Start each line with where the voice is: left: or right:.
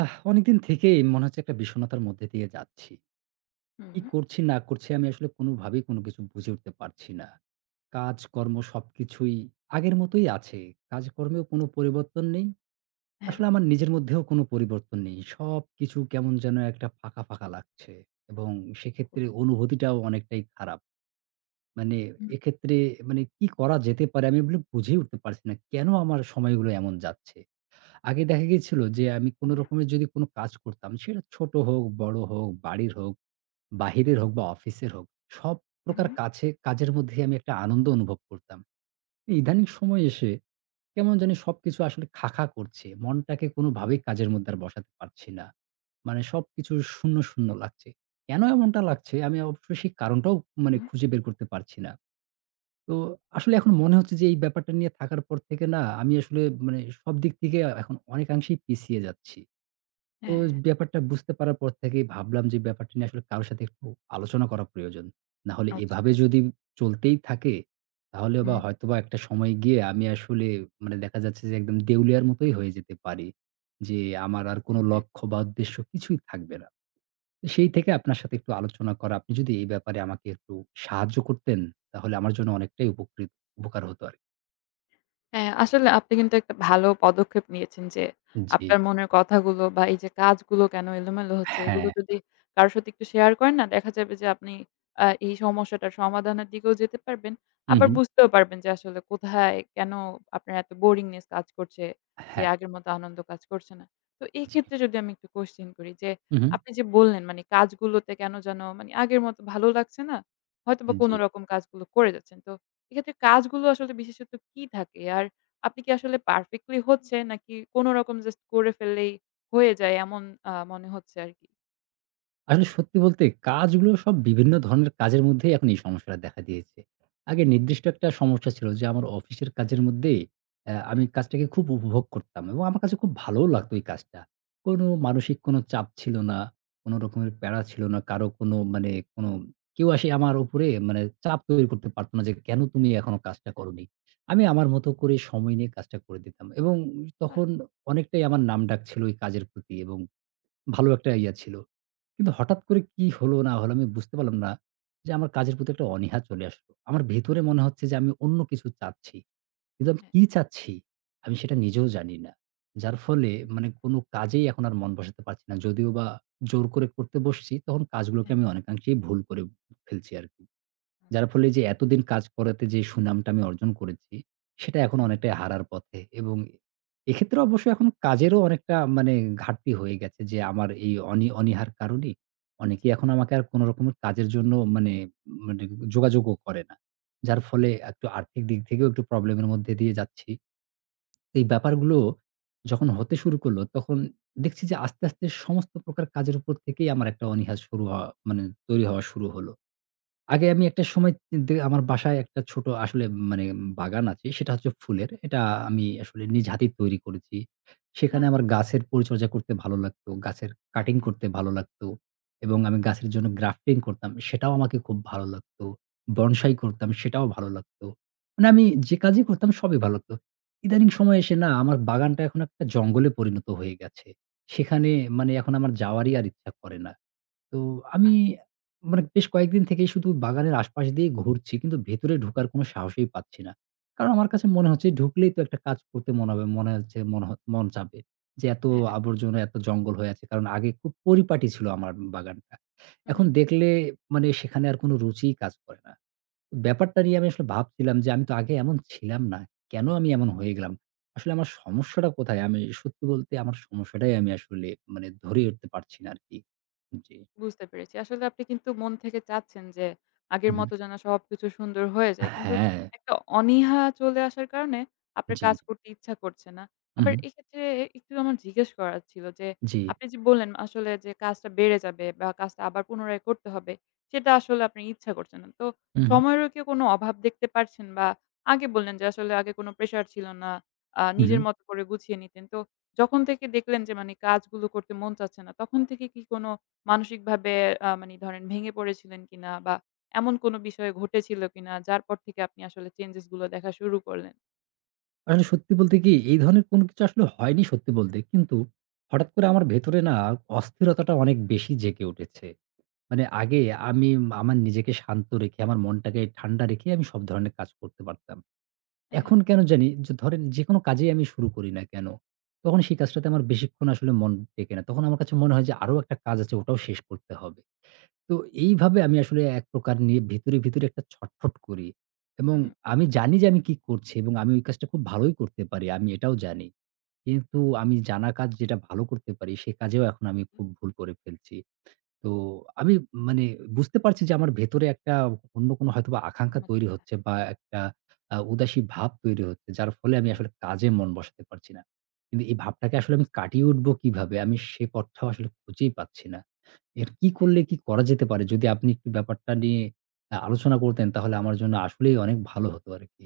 right: অনেকদিন থেকেই মনে হচ্ছে একটা বিষণ্ণতার মধ্যে দিয়ে যাচ্ছি। কি
left: হুম,
right: করছি না করছি আমি আসলে কোনোভাবেই কোনো কিছু বুঝে উঠতে পারছি না। কাজকর্ম সবকিছুই আগের মতোই আছে। কাজকর্মেও কোনো পরিবর্তন নেই।
left: হ্যাঁ।
right: আসলে আমার নিজের মধ্যেও কোনো পরিবর্তন নেই। সবকিছু কেমন যেন একটা ফাঁকা, ফাঁকা লাগছে এবং সেক্ষেত্রে অনুভূতিটাও অনেকটাই খারাপ। মানে
left: হুম,
right: এক্ষেত্রে মানে কি করা যেতে পারে আমি এগুলো বুঝেই উঠতে পারছি না। কেন আমার সময়গুলো এমন যাচ্ছে? আগে দেখা গিয়েছিল যে আমি কোনো
left: হ্যাঁ।
right: রকমের যদি কোনো কাজ করতাম, সেটা ছোট হোক, বড় হোক, বাড়ির হোক, বাহিরের হোক বা অফিসের হোক, সব প্রকার
left: হুম,
right: কাছে কাজের মধ্যেই আমি একটা আনন্দ অনুভব করতাম। ইদানিং সময়ে এসে কেমন জানি সবকিছু আসলে খা, খা করছে। মনটাকে কোনোভাবেই কাজের মধ্যে আর বসাতে পারছি না। মানে সবকিছু শূন্য, শূন্য লাগছে। কেন এমনটা লাগছে আমি অবশ্য সেই কারণটাও মানে
left: হুম,
right: খুঁজে বের করতে পারছি না। তো আসলে এখন মনে হচ্ছে যে এই ব্যাপারটা নিয়ে থাকার পর থেকে না আমি আসলে মানে সব দিক থেকে এখন অনেকাংশেই পিছিয়ে যাচ্ছি। তো
left: হ্যাঁ,
right: ব্যাপারটা বুঝতে পারার পর থেকেই ভাবলাম যে ব্যাপারটা নিয়ে আসলে কারো সাথে একটু আলোচনা করা প্রয়োজন। না হলে এভাবে
left: অবশ্যই।
right: যদি চলতেই থাকে, তাহলে বা
left: হুম,
right: হয়তোবা একটা সময় গিয়ে আমি আসলে মানে দেখা যাচ্ছে যে একদম দেউলিয়ার মতোই হয়ে যেতে পারি। যে আমার আর কোনো
left: হুম।
right: লক্ষ্য বা উদ্দেশ্য কিছুই থাকবে না। তো সেই থেকে আপনার সাথে একটু আলোচনা করা, আপনি যদি এই ব্যাপারে আমাকে একটু সাহায্য করতেন, তাহলে আমার জন্য অনেকটাই উপকার হতো আরকি।
left: হ্যাঁ, আসলে আপনি কিন্তু একটা ভালো পদক্ষেপ নিয়েছেন যে,
right: জি।
left: আপনার মনের কথাগুলো বা এই যে কাজগুলো কেন এলোমেলো হচ্ছে, এগুলো
right: হ্যাঁ।
left: যদি কারো সাথে একটু শেয়ার করেন না, দেখা যাবে যে আপনি এই সমস্যাটার সমাধানের দিকেও যেতে পারবেন।
right: হু,
left: আবার
right: হু।
left: বুঝতেও পারবেন যে আসলে কোথায়, কেন আপনার এত boringness কাজ করছে, যে
right: হ্যাঁ,
left: আগের মতো আনন্দ কাজ করছে না। তো এই
right: জি।
left: ক্ষেত্রে যদি আমি একটু কোয়েশ্চেন করি যে,
right: হু, হু।
left: আপনি যে বললেন মানে কাজগুলোতে কেন যেন মানে আগের মতো ভালো লাগছে না, হয়তোবা
right: জি।
left: কোনরকম কাজগুলো করে যাচ্ছেন। তো এক্ষেত্রে কাজগুলো আসলে বিশেষত কি থাকে? আর আপনি কি আসলে পারফেক্টলি হচ্ছে, নাকি কোনো রকম জাস্ট করে ফেললেই হয়ে যায় এমন মনে হচ্ছে আরকি?
right: আসলে সত্যি বলতে কাজগুলো সব বিভিন্ন ধরনের কাজের মধ্যেই এখন এই সমস্যাটা দেখা দিয়েছে। আগে
left: হুম।
right: নির্দিষ্ট একটা সমস্যা ছিল যে আমার অফিসের কাজের মধ্যেই আমি
left: হ্যাঁ,
right: কাজটাকে খুব উপভোগ করতাম এবং আমার কাছে খুব ভালোও লাগতো এই কাজটা। কোনো মানসিক কোনো চাপ ছিল না, কোনো রকমের প্যারা ছিল না, কারো কোনো মানে কোনো কেউ এসে আমার উপরে মানে চাপ তৈরি করতে পারত না যে, "কেন তুমি এখনো কাজটা করোনি?" আমি আমার
left: হ্যাঁ।
right: মতো করে সময় নিয়ে কাজটা করে দিতাম এবং
left: বাহ!
right: তখন অনেকটাই আমার নামডাক ছিল এই কাজের প্রতি এবং ভালো একটা ইয়া ছিল। কিন্তু হঠাৎ করে কি হলো না হলো আমি বুঝতে পারলাম না যে আমার কাজের প্রতি একটা অনীহা চলে আসলো। আমার ভেতরে মনে হচ্ছে যে আমি অন্য কিছু চাচ্ছি। কিন্তু আমি
left: হ্যাঁ,
right: কি চাচ্ছি? আমি সেটা নিজেও জানি না। যার ফলে মানে কোনো কাজেই এখন আর মন বসাতে পারছি না। যদিও বা জোর করে করতে বসছি তখন কাজগুলোকে
left: হ্যাঁ,
right: আমি
left: হ্যাঁ।
right: অনেকাংশেই ভুল করে ফেলছি আরকি।
left: আচ্ছা।
right: যার ফলে যে এতদিন কাজ করাতে যে সুনামটা আমি অর্জন করেছি, সেটা এখন
left: হ্যাঁ,
right: অনেকটাই হারার পথে এবং এক্ষেত্রে অবশ্য এখন কাজেরও অনেকটা মানে ঘাটতি হয়ে গেছে যে আমার এই অনীহার কারণেই অনেকে
left: জি।
right: এখন আমাকে আর কোন রকমের কাজের জন্য মানে মানে যোগাযোগও করে না। যার ফলে একটু আর্থিক দিক থেকেও একটু প্রবলেমের মধ্যে দিয়ে যাচ্ছি। এই ব্যাপারগুলো যখন হতে শুরু করলো তখন দেখছি যে আস্তে, আস্তে সমস্ত প্রকার কাজের উপর থেকেই আমার একটা অনীহা শুরু হওয়া মানে তৈরি হওয়া শুরু হলো। আগে আমি একটা সময় আমার বাসায় একটা ছোট আসলে মানে বাগান আছে। সেটা হচ্ছে ফুলের। এটা আমি আসলে নিজ হাতেই তৈরি করেছি। সেখানে
left: বাহ!
right: আমার গাছের পরিচর্যা করতে ভালো লাগতো। গাছের কাটিং
left: হ্যাঁ,
right: করতে ভালো লাগতো এবং আমি গাছের জন্য গ্রাফটিং করতাম। সেটাও আমাকে খুব ভালো লাগতো। বনসাই করতাম সেটাও ভালো লাগতো। মানে আমি যে কাজই
left: তারপর?
right: করতাম সবই ভালো লাগতো। ইদানিং সময়ে এসে না আমার বাগানটা এখন একটা জঙ্গলে পরিণত হয়ে গেছে। সেখানে মানে এখন আমার যাওয়ারই আর ইচ্ছা করে না। তো আমি মানে বেশ কয়েকদিন থেকেই শুধু বাগানের আশপাশ দিয়ে ঘুরছি। কিন্তু ভেতরে ঢোকার কোনো সাহসই পাচ্ছি না। কারণ আমার কাছে মনে হচ্ছে ঢুকলেই তো একটা কাজ করতে মনে হবে। মনে হচ্ছে মনে হ মন চাবে। যে এত
left: হ্যাঁ।
right: আবর্জনা, এত জঙ্গল হয়ে আছে। কারণ আগে খুব পরিপাটি ছিল আমার বাগানটা।
left: হু,
right: এখন
left: হু।
right: দেখলে মানে সেখানে আর কোনো রুচিই কাজ করে না। ব্যাপারটা নিয়ে আমি আসলে ভাবছিলাম যে আমি তো আগে এমন ছিলাম না। কেন আমি এমন হয়ে গেলাম? আসলে আমার সমস্যাটা কোথায়? আমি সত্যি বলতে আমার সমস্যাটাই আমি আসলে মানে ধরে উঠতে পারছি না আরকি। জি।
left: বুঝতে পেরেছি। আসলে আপনি কিন্তু মন থেকে চাচ্ছেন যে আগের মতো যেন সবকিছু সুন্দর হয়ে যায়। কিন্তু
right: হ্যাঁ,
left: একটা অনীহা চলে আসার কারণে আপনার
right: জি।
left: কাজ করতে ইচ্ছা করছে না।
right: হু,
left: আবার
right: হু।
left: এক্ষেত্রে একটু আমার জিজ্ঞেস করার ছিল যে,
right: জি।
left: আপনি যে বললেন আসলে যে কাজটা বেড়ে যাবে বা কাজটা আবার পুনরায় করতে হবে, সেটা আসলে আপনার ইচ্ছা করছে না। তো
right: হু, হু।
left: সময়েরও কি কোনো অভাব দেখতে পারছেন? বা আগে বললেন যে আসলে আগে কোনো প্রেশার ছিল না।
right: হু, হু।
left: নিজের মতো করে গুছিয়ে নিতেন। তো যখন থেকে দেখলেন যে মানে কাজগুলো করতে মন চাচ্ছে না, তখন থেকে কি কোনো মানসিকভাবে মানি ধরেন ভেঙে পড়েছিলেন কিনা? বা এমন কোনো বিষয় ঘটেছিল কিনা, যার পর থেকে আপনি আসলে চেঞ্জেস গুলো দেখা শুরু করলেন?
right: আসলে সত্যি বলতে কি এই ধরনের কোনো কিছু আসলে হয়নি সত্যি বলতে। কিন্তু হঠাৎ করে আমার ভেতরে না অস্থিরতাটা অনেক বেশি জেগে উঠেছে। মানে
left: জি।
right: আগে আমি আমার নিজেকে শান্ত রেখে, আমার মনটাকে ঠান্ডা রেখে আমি সব ধরনের কাজ করতে পারতাম।
left: হ্যাঁ।
right: এখন কেন জানি যে ধরেন যেকোনো কাজেই আমি শুরু করি না কেন, তখন সেই কাজটাতে আমার বেশিক্ষণ আসলে মন টেকে না। তখন আমার কাছে মনে হয় যে আরো একটা কাজ আছে ওটাও শেষ করতে হবে। তো এইভাবে আমি আসলে এক প্রকার নিয়ে ভিতরে, ভিতরে একটা ছটফট করি এবং
left: হু, হু।
right: আমি জানি যে আমি কি করছি এবং আমি ওই কাজটা খুব ভালোই করতে পারি। আমি এটাও জানি। কিন্তু আমি জানা কাজ যেটা ভালো করতে পারি সে কাজেও এখন আমি খুব ভুল করে ফেলছি। তো আমি মানে বুঝতে পারছি যে আমার ভেতরে একটা অন্য কোনো হয়তোবা আকাঙ্খা
left: উন্নত।
right: তৈরি হচ্ছে বা একটা উদাসী ভাব তৈরি হচ্ছে। যার ফলে আমি
left: জি,
right: আসলে কাজে মন বসাতে পারছি না। কিন্তু এই ভাবটাকে আসলে আমি
left: বুঝতে
right: কাটিয়ে উঠবো কিভাবে? আমি সে পথটাও আসলে খুঁজেই পাচ্ছি না। এর কি
left: হ্যাঁ।
right: করলে কি করা যেতে পারে? যদি আপনি একটু ব্যাপারটা নিয়ে আলোচনা করতেন তাহলে আমার জন্য আসলেই অনেক ভালো হতো আরকি।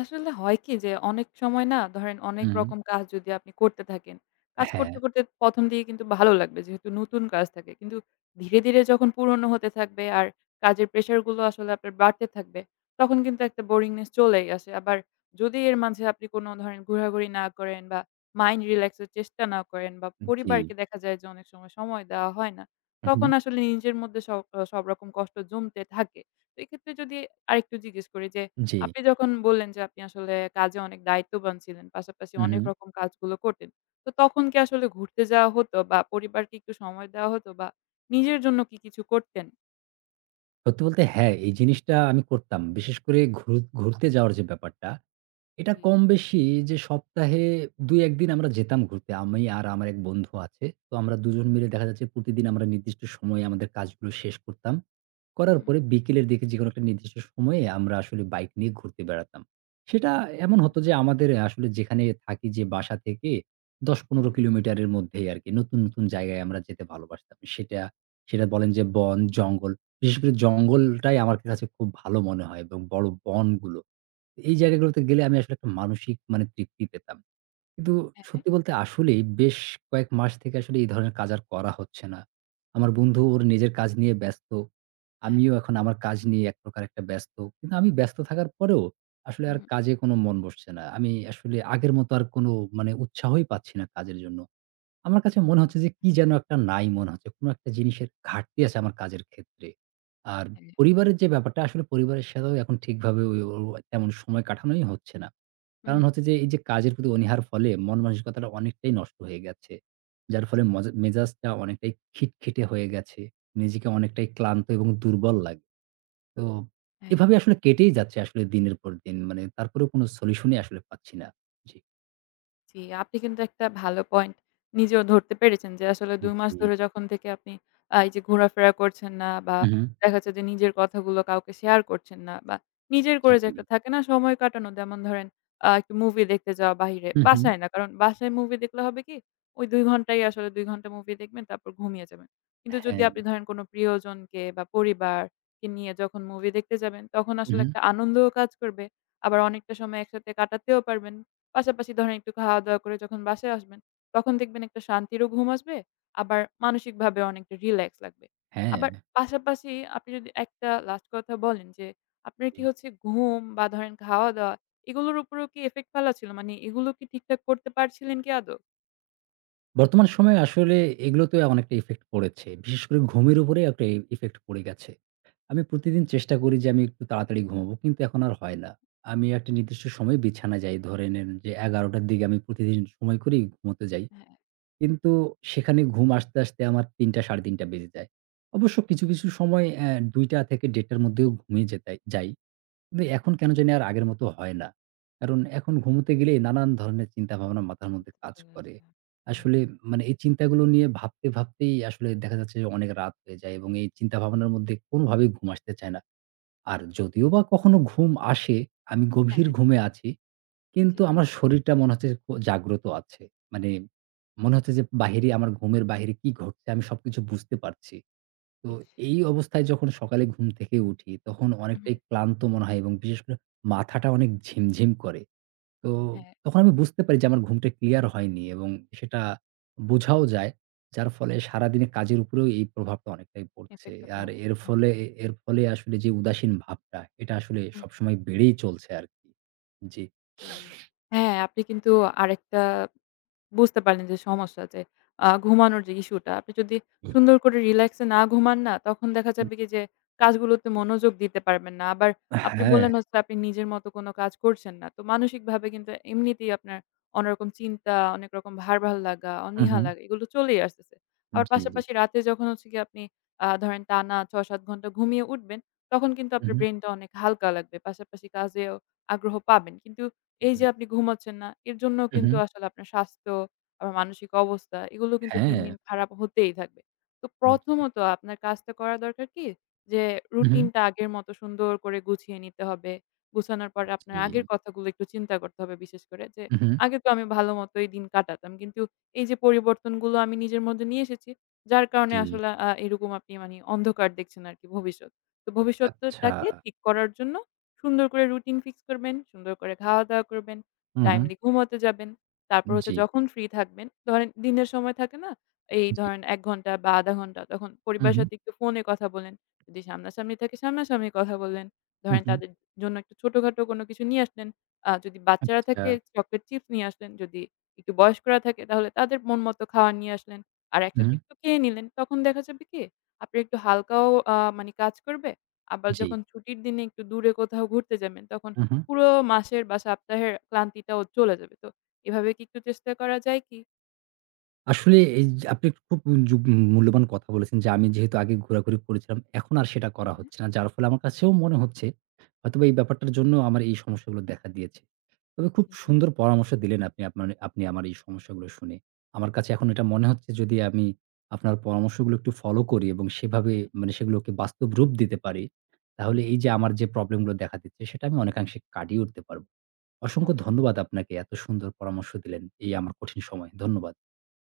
left: আসলে হয় কি, যে অনেক সময় না ধরেন অনেক
right: হুম।
left: রকম কাজ যদি আপনি করতে থাকেন, কাজ
right: হ্যাঁ,
left: করতে, করতে ১ম দিকে কিন্তু ভালো লাগবে, যেহেতু নতুন কাজ থাকে। কিন্তু ধীরে, ধীরে যখন পুরনো হতে থাকবে আর কাজের প্রেশার গুলো আসলে আপনার বাড়তে থাকবে, তখন কিন্তু একটা boringness চলেই আসে। আবার যদি এর মাঝে আপনি কোনো ধরেন ঘোরাঘুরি না করেন, বা মাইন্ড রিল্যাক্স এর চেষ্টা না করেন, বা
right: জি।
left: পরিবারকে দেখা যায় যে অনেক সময় সময় দেওয়া হয় না,
right: হু, হুম।
left: তখন আসলে নিজের মধ্যে সব, সব রকম কষ্ট জমতে থাকে। তো এক্ষেত্রে যদি আরেকটু জিজ্ঞেস করি যে,
right: জি।
left: আপনি যখন বললেন যে আপনি আসলে কাজে অনেক দায়িত্ববান ছিলেন। পাশাপাশি
right: হু,
left: অনেক
right: হুম।
left: রকম কাজগুলো করতেন। তো তখন কি আসলে ঘুরতে যাওয়া হতো, বা পরিবারকে একটু সময় দেওয়া হতো, বা নিজের জন্য কি কিছু করতেন?
right: সত্যি বলতে হ্যাঁ, এই জিনিসটা আমি করতাম। বিশেষ করে ঘুরতে যাওয়ার যে ব্যাপারটা এটা
left: জি।
right: কম বেশি যে সপ্তাহে ২-১ দিন আমরা যেতাম ঘুরতে। আমি আর আমার এক বন্ধু আছে। তো আমরা দুজন মিলে
left: হ্যাঁ।
right: দেখা যাচ্ছে প্রতিদিন আমরা নির্দিষ্ট সময়ে আমাদের কাজগুলো শেষ করতাম। করার
left: হুম,
right: পরে বিকেলের দিকে যেকোনো একটা নির্দিষ্ট সময়ে আমরা আসলে বাইক নিয়ে ঘুরতে বেড়াতাম। সেটা এমন
left: হুম,
right: হতো যে আমাদের আসলে যেখানে থাকি যে বাসা থেকে
left: হুম,
right: ১০-১৫
left: হুম।
right: কিলোমিটারের মধ্যেই আরকি নতুন, নতুন জায়গায় আমরা যেতে ভালোবাসতাম। সেটা সেটা বলেন যে বন, জঙ্গল। বিশেষ করে জঙ্গলটাই আমার কাছে খুব ভালো মনে হয় এবং বড় বনগুলো। এই
left: জি।
right: জায়গাগুলোতে গেলে আমি আসলে একটা মানসিক মানে তৃপ্তি পেতাম। কিন্তু
left: হ্যাঁ, হ্যাঁ।
right: সত্যি বলতে আসলেই বেশ কয়েক মাস থেকে আসলে এই ধরনের কাজ আর করা হচ্ছে না। আমার বন্ধু ওর নিজের কাজ নিয়ে ব্যস্ত। আমিও এখন আমার কাজ নিয়ে এক প্রকার একটা ব্যস্ত। কিন্তু আমি ব্যস্ত থাকার পরেও আসলে
left: হুম,
right: আর
left: হুম।
right: কাজে কোনো মন বসছে না। আমি আসলে আগের মতো আর কোনো মানে উৎসাহই পাচ্ছি না কাজের জন্য। আমার কাছে মনে হচ্ছে যে কি যেন একটা নাই মনে হচ্ছে। কোনো একটা জিনিসের ঘাটতি আছে আমার কাজের ক্ষেত্রে। আর
left: জি, হ্যাঁ।
right: পরিবারের যে ব্যাপারটা আসলে পরিবারের সাথেও এখন ঠিকভাবে ওই ও তেমন সময় কাটানোই হচ্ছে না।
left: হুম,
right: কারণ
left: হুম।
right: হচ্ছে যে এই যে কাজের প্রতি অনীহার ফলে মন মানসিকতাটা অনেকটাই নষ্ট হয়ে গেছে। যার ফলে
left: জি।
right: মেজাজটা অনেকটাই খিটখিটে হয়ে গেছে। নিজেকে অনেকটাই ক্লান্ত এবং দুর্বল লাগে। তো
left: হ্যাঁ।
right: এভাবে আসলে কেটেই যাচ্ছে আসলে দিনের পর দিন। মানে তারপরেও কোনো সলিউশনই আসলে পাচ্ছি না। জি।
left: জি, আপনি কিন্তু একটা ভালো পয়েন্ট নিজেও ধরতে পেরেছেন যে আসলে ২ মাস
right: জি,
left: ধরে যখন থেকে আপনি এই যে ঘোরাফেরা করছেন না, বা
right: উহু।
left: দেখা যাচ্ছে যে নিজের কথাগুলো কাউকে শেয়ার করছেন না, বা নিজের করে যে একটা
right: জি।
left: থাকে না সময় কাটানো, যেমন ধরেন একটু মুভি দেখতে যাওয়া বাহিরে,
right: হু, হু।
left: বাসায় না। কারণ বাসায় মুভি দেখলে হবে কি, ওই ২ ঘন্টাই আসলে, ২ ঘন্টা মুভি দেখবেন তারপর ঘুমিয়ে যাবেন। কিন্তু যদি
right: হ্যাঁ।
left: আপনি ধরেন কোনো প্রিয়জনকে বা পরিবারকে নিয়ে যখন মুভি দেখতে যাবেন, তখন
right: হুম,
left: আসলে
right: হুম।
left: একটা আনন্দও কাজ করবে। আবার অনেকটা সময় একসাথে কাটাতেও পারবেন। পাশাপাশি ধরেন একটু খাওয়া-দাওয়া করে যখন বাসায় আসবেন, তখন দেখবেন একটা শান্তিরও ঘুম আসবে, আবার মানসিকভাবে অনেকটা রিল্যাক্স লাগবে।
right: হ্যাঁ।
left: আবার পাশাপাশি আপনি যদি একটা লাস্ট কথা বলেন যে, আপনার
right: জি।
left: কি হচ্ছে ঘুম বা ধরেন খাওয়া-দাওয়া, এগুলোর উপরেও কি ইফেক্ট ফেলা ছিল? মানে এগুলো কি ঠিকঠাক করতে পারছিলেন কি আদৌ?
right: বর্তমান সময়ে আসলে এগুলোতে অনেকটা ইফেক্ট পড়েছে। বিশেষ করে ঘুমের উপরে একটা ইফেক্ট পড়ে গেছে। আমি প্রতিদিন চেষ্টা করি যে আমি একটু তাড়াতাড়ি ঘুমাবো। কিন্তু এখন আর হয় না। আমি একটা নির্দিষ্ট সময়ে বিছানায় যাই। ধরে নেন যে ১১:০০ র দিকে আমি প্রতিদিন সময় করেই ঘুমোতে যাই।
left: হ্যাঁ,
right: কিন্তু সেখানে ঘুম আসতে, আসতে আমার ৩:০০ ৩:৩০ বেজে যায়। অবশ্য কিছু, কিছু সময় ২:০০ থেকে ১.৫ঃ০০ র মধ্যেও ঘুমিয়ে যাই। কিন্তু এখন কেন
left: এই
right: জানি আর আগের মতো হয় না। কারণ এখন ঘুমুতে গেলেই নানান ধরনের চিন্তাভাবনা মাথার মধ্যে
left: তো
right: কাজ
left: চলে
right: করে।
left: আসলাম। হুম,
right: আসলে মানে এই চিন্তাগুলো নিয়ে ভাবতে, ভাবতেই আসলে দেখা যাচ্ছে যে অনেক রাত হয়ে যায় এবং এই চিন্তাভাবনার মধ্যে কোনোভাবেই ঘুম আসতে চায় না। আর যদিও
left: জি,
right: বা কখনো ঘুম আসে, আমি
left: হ্যাঁ।
right: গভীর ঘুমে আছি।
left: জি,
right: কিন্তু আমার শরীরটা মনে হচ্ছে জাগ্রত আছে। মানে মনে হচ্ছে যে বাহিরে আমার ঘুমের বাহিরে কি ঘটছে আমি সবকিছু বুঝতে পারছি। তো
left: ইস!
right: এই অবস্থায় যখন সকালে ঘুম থেকে উঠি, তখন
left: হু, হুম।
right: অনেকটাই ক্লান্ত মনে হয় এবং বিশেষ করে মাথাটা অনেক ঝিমঝিম করে। তো
left: হ্যাঁ,
right: তখন আমি বুঝতে পারি যে আমার ঘুমটা ক্লিয়ার হয়নি এবং সেটা বোঝাও যায়। যার ফলে সারাদিনে কাজের উপরেও এই প্রভাবটা অনেকটাই পড়ছে।
left: ইফেক্টটা
right: আর
left: ভালো।
right: এর
left: হ্যাঁ,
right: ফলে এর ফলে আসলে যে উদাসীন ভাবটা, এটা আসলে
left: হুম।
right: সবসময় বেড়েই চলছে আরকি। জি।
left: জি। হ্যাঁ, আপনি কিন্তু আরেকটা বুঝতে পারলেন যে সমস্যা, যে ঘুমানোর যে ইস্যুটা আপনি যদি
right: হুম।
left: সুন্দর করে রিল্যাক্সে না ঘুমান না, তখন দেখা যাবে কি যে কাজগুলোতে মনোযোগ দিতে পারবেন না। আবার আপনি
right: হ্যাঁ।
left: বললেন হচ্ছে আপনি নিজের মতো কোনো কাজ করছেন না। তো মানসিকভাবে কিন্তু এমনিতেই আপনার অন্যরকম চিন্তা, অনেক রকম ভার, ভার লাগা,
right: হু,
left: অনীহা
right: হু।
left: লাগা, এগুলো চলেই আসতেছে। আবার
right: জি, জি।
left: পাশাপাশি রাতে যখন হচ্ছে গিয়ে আপনি ধরেন টানা ৬-৭ ঘন্টা ঘুমিয়ে উঠবেন, তখন কিন্তু
right: হু,
left: আপনার
right: হু।
left: ব্রেইনটা অনেক হালকা লাগবে। পাশাপাশি কাজেও আগ্রহ পাবেন। কিন্তু এই যে আপনি ঘুমাচ্ছেন না, এর জন্যও
right: হু, হু।
left: কিন্তু আসলে আপনার স্বাস্থ্য, আবার মানসিক অবস্থা, এগুলো কিন্তু দিন,
right: হ্যাঁ।
left: দিন খারাপ হতেই থাকবে। তো
right: জি।
left: প্রথমত আপনার কাজটা করা দরকার কি? যে
right: হু, হু।
left: রুটিনটা আগের মতো সুন্দর করে গুছিয়ে নিতে হবে। গুছানোর পরে আপনার আগের
right: জি।
left: কথাগুলো একটু চিন্তা করতে হবে বিশেষ করে যে,
right: হু, হু।
left: "আগে তো আমি ভালো মতোই দিন কাটাতাম। কিন্তু এই যে পরিবর্তনগুলো আমি নিজের মধ্যে নিয়ে এসেছি, যার কারণে
right: জি।
left: আসলে এরকম আপনি মানে অন্ধকার দেখছেন আরকি ভবিষ্যৎ।" তো
right: আচ্ছা।
left: ভবিষ্যৎটাকে ঠিক করার জন্য সুন্দর করে রুটিন ফিক্স করবেন, সুন্দর করে খাওয়া-দাওয়া করবেন,
right: হু, হু।
left: টাইমলি ঘুমাতে যাবেন। তারপর হচ্ছে
right: জি,
left: যখন ফ্রি থাকবেন, ধরেন দিনের সময় থাকে না? এই
right: জি।
left: ধরেন ১ ঘন্টা বা ০.৫ ঘন্টা, তখন
right: হু,
left: পরিবারের
right: হু।
left: সাথে একটু ফোনে কথা বলেন। যদি সামনাসামনি থাকে, সামনাসামনি কথা বললেন।
right: হু,
left: ধরেন
right: হু।
left: তাদের জন্য একটু ছোটখাটো কোনো কিছু নিয়ে আসলেন। যদি বাচ্চারা
right: আচ্ছা।
left: থাকে, চকলেট চিপস নিয়ে আসলেন। যদি একটু বয়স্করা থাকে, তাহলে তাদের মন মতো খাওয়ার নিয়ে আসলেন। আর
right: হু,
left: একসাথে একটু খেয়ে নিলেন। তখন দেখা যাবে কি? আপনার একটু হালকাও মানে কাজ করবে। আবার
right: জি।
left: যখন ছুটির দিনে একটু দূরে কোথাও ঘুরতে যাবেন, তখন
right: হু, হু।
left: পুরো মাসের বা সপ্তাহের ক্লান্তিটাও চলে যাবে। তো এভাবে কি একটু চেষ্টা করা যায় কি?
right: আসলে এই যে আপনি একটা খুব যু মূল্যবান কথা বলেছেন যে, আমি যেহেতু আগে ঘোরাঘুরি করেছিলাম, এখন আর সেটা করা
left: হ্যাঁ,
right: হচ্ছে না। যার ফলে আমার কাছেও মনে হচ্ছে, হয়তোবা এই ব্যাপারটার জন্য আমার এই সমস্যাগুলো দেখা দিয়েছে। তবে খুব
left: জি,
right: সুন্দর পরামর্শ দিলেন আপনি আমার এই সমস্যাগুলো শুনে। আমার কাছে এখন এটা মনে হচ্ছে যদি আমি আপনার পরামর্শগুলো একটু ফলো করি এবং সেভাবে
left: হ্যাঁ,
right: মানে সেগুলোকে বাস্তব রূপ দিতে পারি, তাহলে
left: হুম।
right: এই যে আমার যে প্রবলেমগুলো দেখা দিচ্ছে সেটা আমি অনেকাংশে কাটিয়ে উঠতে পারব। অসংখ্য
left: অবশ্যই।
right: ধন্যবাদ আপনাকে এত সুন্দর পরামর্শ দিলেন এই আমার কঠিন সময়ে। ধন্যবাদ।